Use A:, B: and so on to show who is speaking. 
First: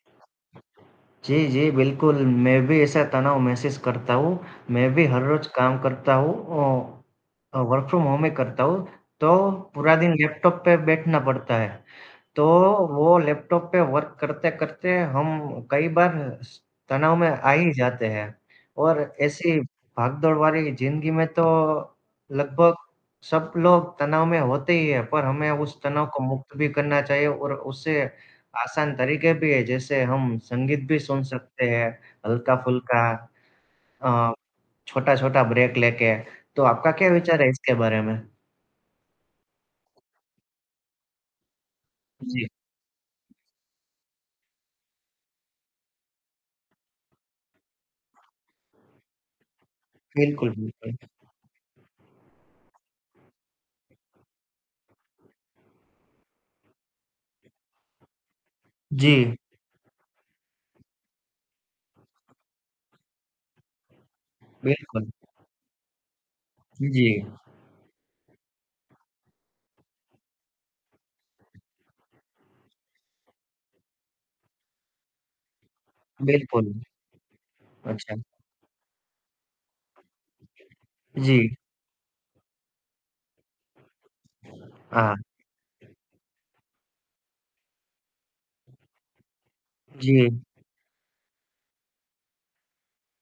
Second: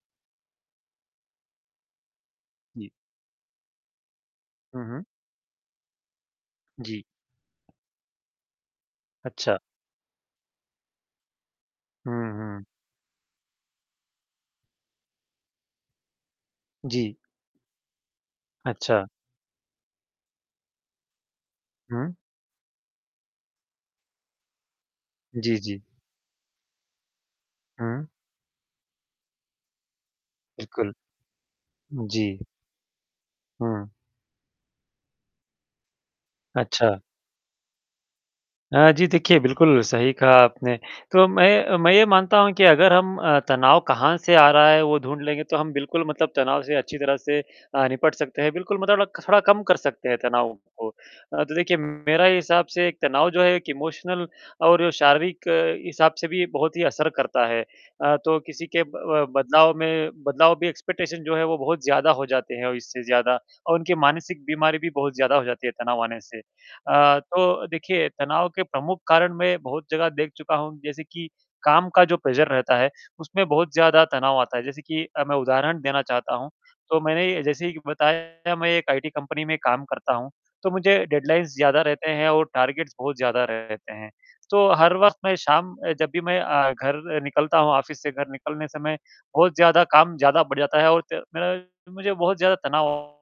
A: जी, जी, बिल्कुल, मैं भी
B: जी।
A: ऐसा तनाव महसूस करता हूँ।
B: हुँ,
A: मैं
B: हुँ।
A: भी हर रोज़ काम करता हूँ औ
B: जी।
A: अ, वर्क फ्रॉम होम ही करता हूँ, तो
B: अच्छा।
A: पूरा दिन लैपटॉप पे बैठना पड़ता है।
B: हुँ,
A: तो
B: हुँ।
A: वो लैपटॉप पे वर्क करते-करते हम कई बार स तनाव
B: जी।
A: में आ ही जाते हैं और
B: अच्छा।
A: ऐसे ही भागदौड़ भरी ज़िंदगी में तो
B: हुँ।
A: लगभग सब लोग तनाव में होते ही हैं। पर हमें
B: जी,
A: उस
B: जी।
A: तनाव को मुक्त भी करना चाहिए और उससे
B: हुँ।
A: आसान तरीक़े भी हैं, जैसे हम संगीत
B: बिल्कुल।
A: भी सुन सकते हैं
B: हुँ, जी।
A: हल्का-फुल्का
B: हुँ।
A: अ, छोटा-छोटा ब्रेक लेके, तो आपका
B: अच्छा।
A: क्या विचार है इसके बारे में?
B: अ, जी, देखिए बिल्कुल सही कहा आपने। तो मैं मैं ये
A: उ,
B: मानता
A: जी।
B: हूँ कि अगर हम अ, तनाव कहाँ से आ रहा है वो ढूँढ लेंगे तो हम बिल्कुल मतलब तनाव से अच्छी तरह से अ, निपट सकते हैं, बिल्कुल म तोला ख थोड़ा कम कर सकते हैं
A: बिल्कुल,
B: तनाव को।
A: बिल्कुल।
B: अ, तो देखिए मेरा हिसाब से एक तनाव जो है एक इमोशनल और शारीरिक हिसाब से भी बहुत ही असर करता है। अ, तो किसी के ब
A: जी।
B: बदलाव में बदलाव भी एक्सपेक्टेशन जो है वो बहुत ज़्यादा हो जाते हैं और इससे ज़्यादा और उनकी मानसिक बीमारी भी
A: बिल्कुल।
B: बहुत ज़्यादा हो जाती है तनाव आने से।
A: हुँ,
B: अ,
A: जी।
B: तो देखिए तनाव के प्रमुख कारण मैं बहुत जगह देख चुका हूँ जैसे कि काम का जो प्रेशर रहता है, उसमें बहुत ज़्यादा तनाव आता है। जैसे कि अ, मैं उदाहरण देना चाहता हूँ,
A: बिल्कुल।
B: तो मैंने जैसे कि
A: अच्छा।
B: बताया मैं एक आईटी कंपनी में काम करता हूँ, तो मुझे डेडलाइन्स
A: जी।
B: ज़्यादा रहते हैं और टारगेट्स बहुत ज़्यादा रहते हैं। तो हर वक़्त
A: हाँ।
B: मैं शाम अ, जब भी मैं अ, घर निकलता हूँ, ऑफिस से घर निकलने समय, बहुत ज़्यादा काम
A: जी।
B: ज़्यादा बढ़ जाता है और ते मेरा मुझे बहुत ज़्यादा तनाव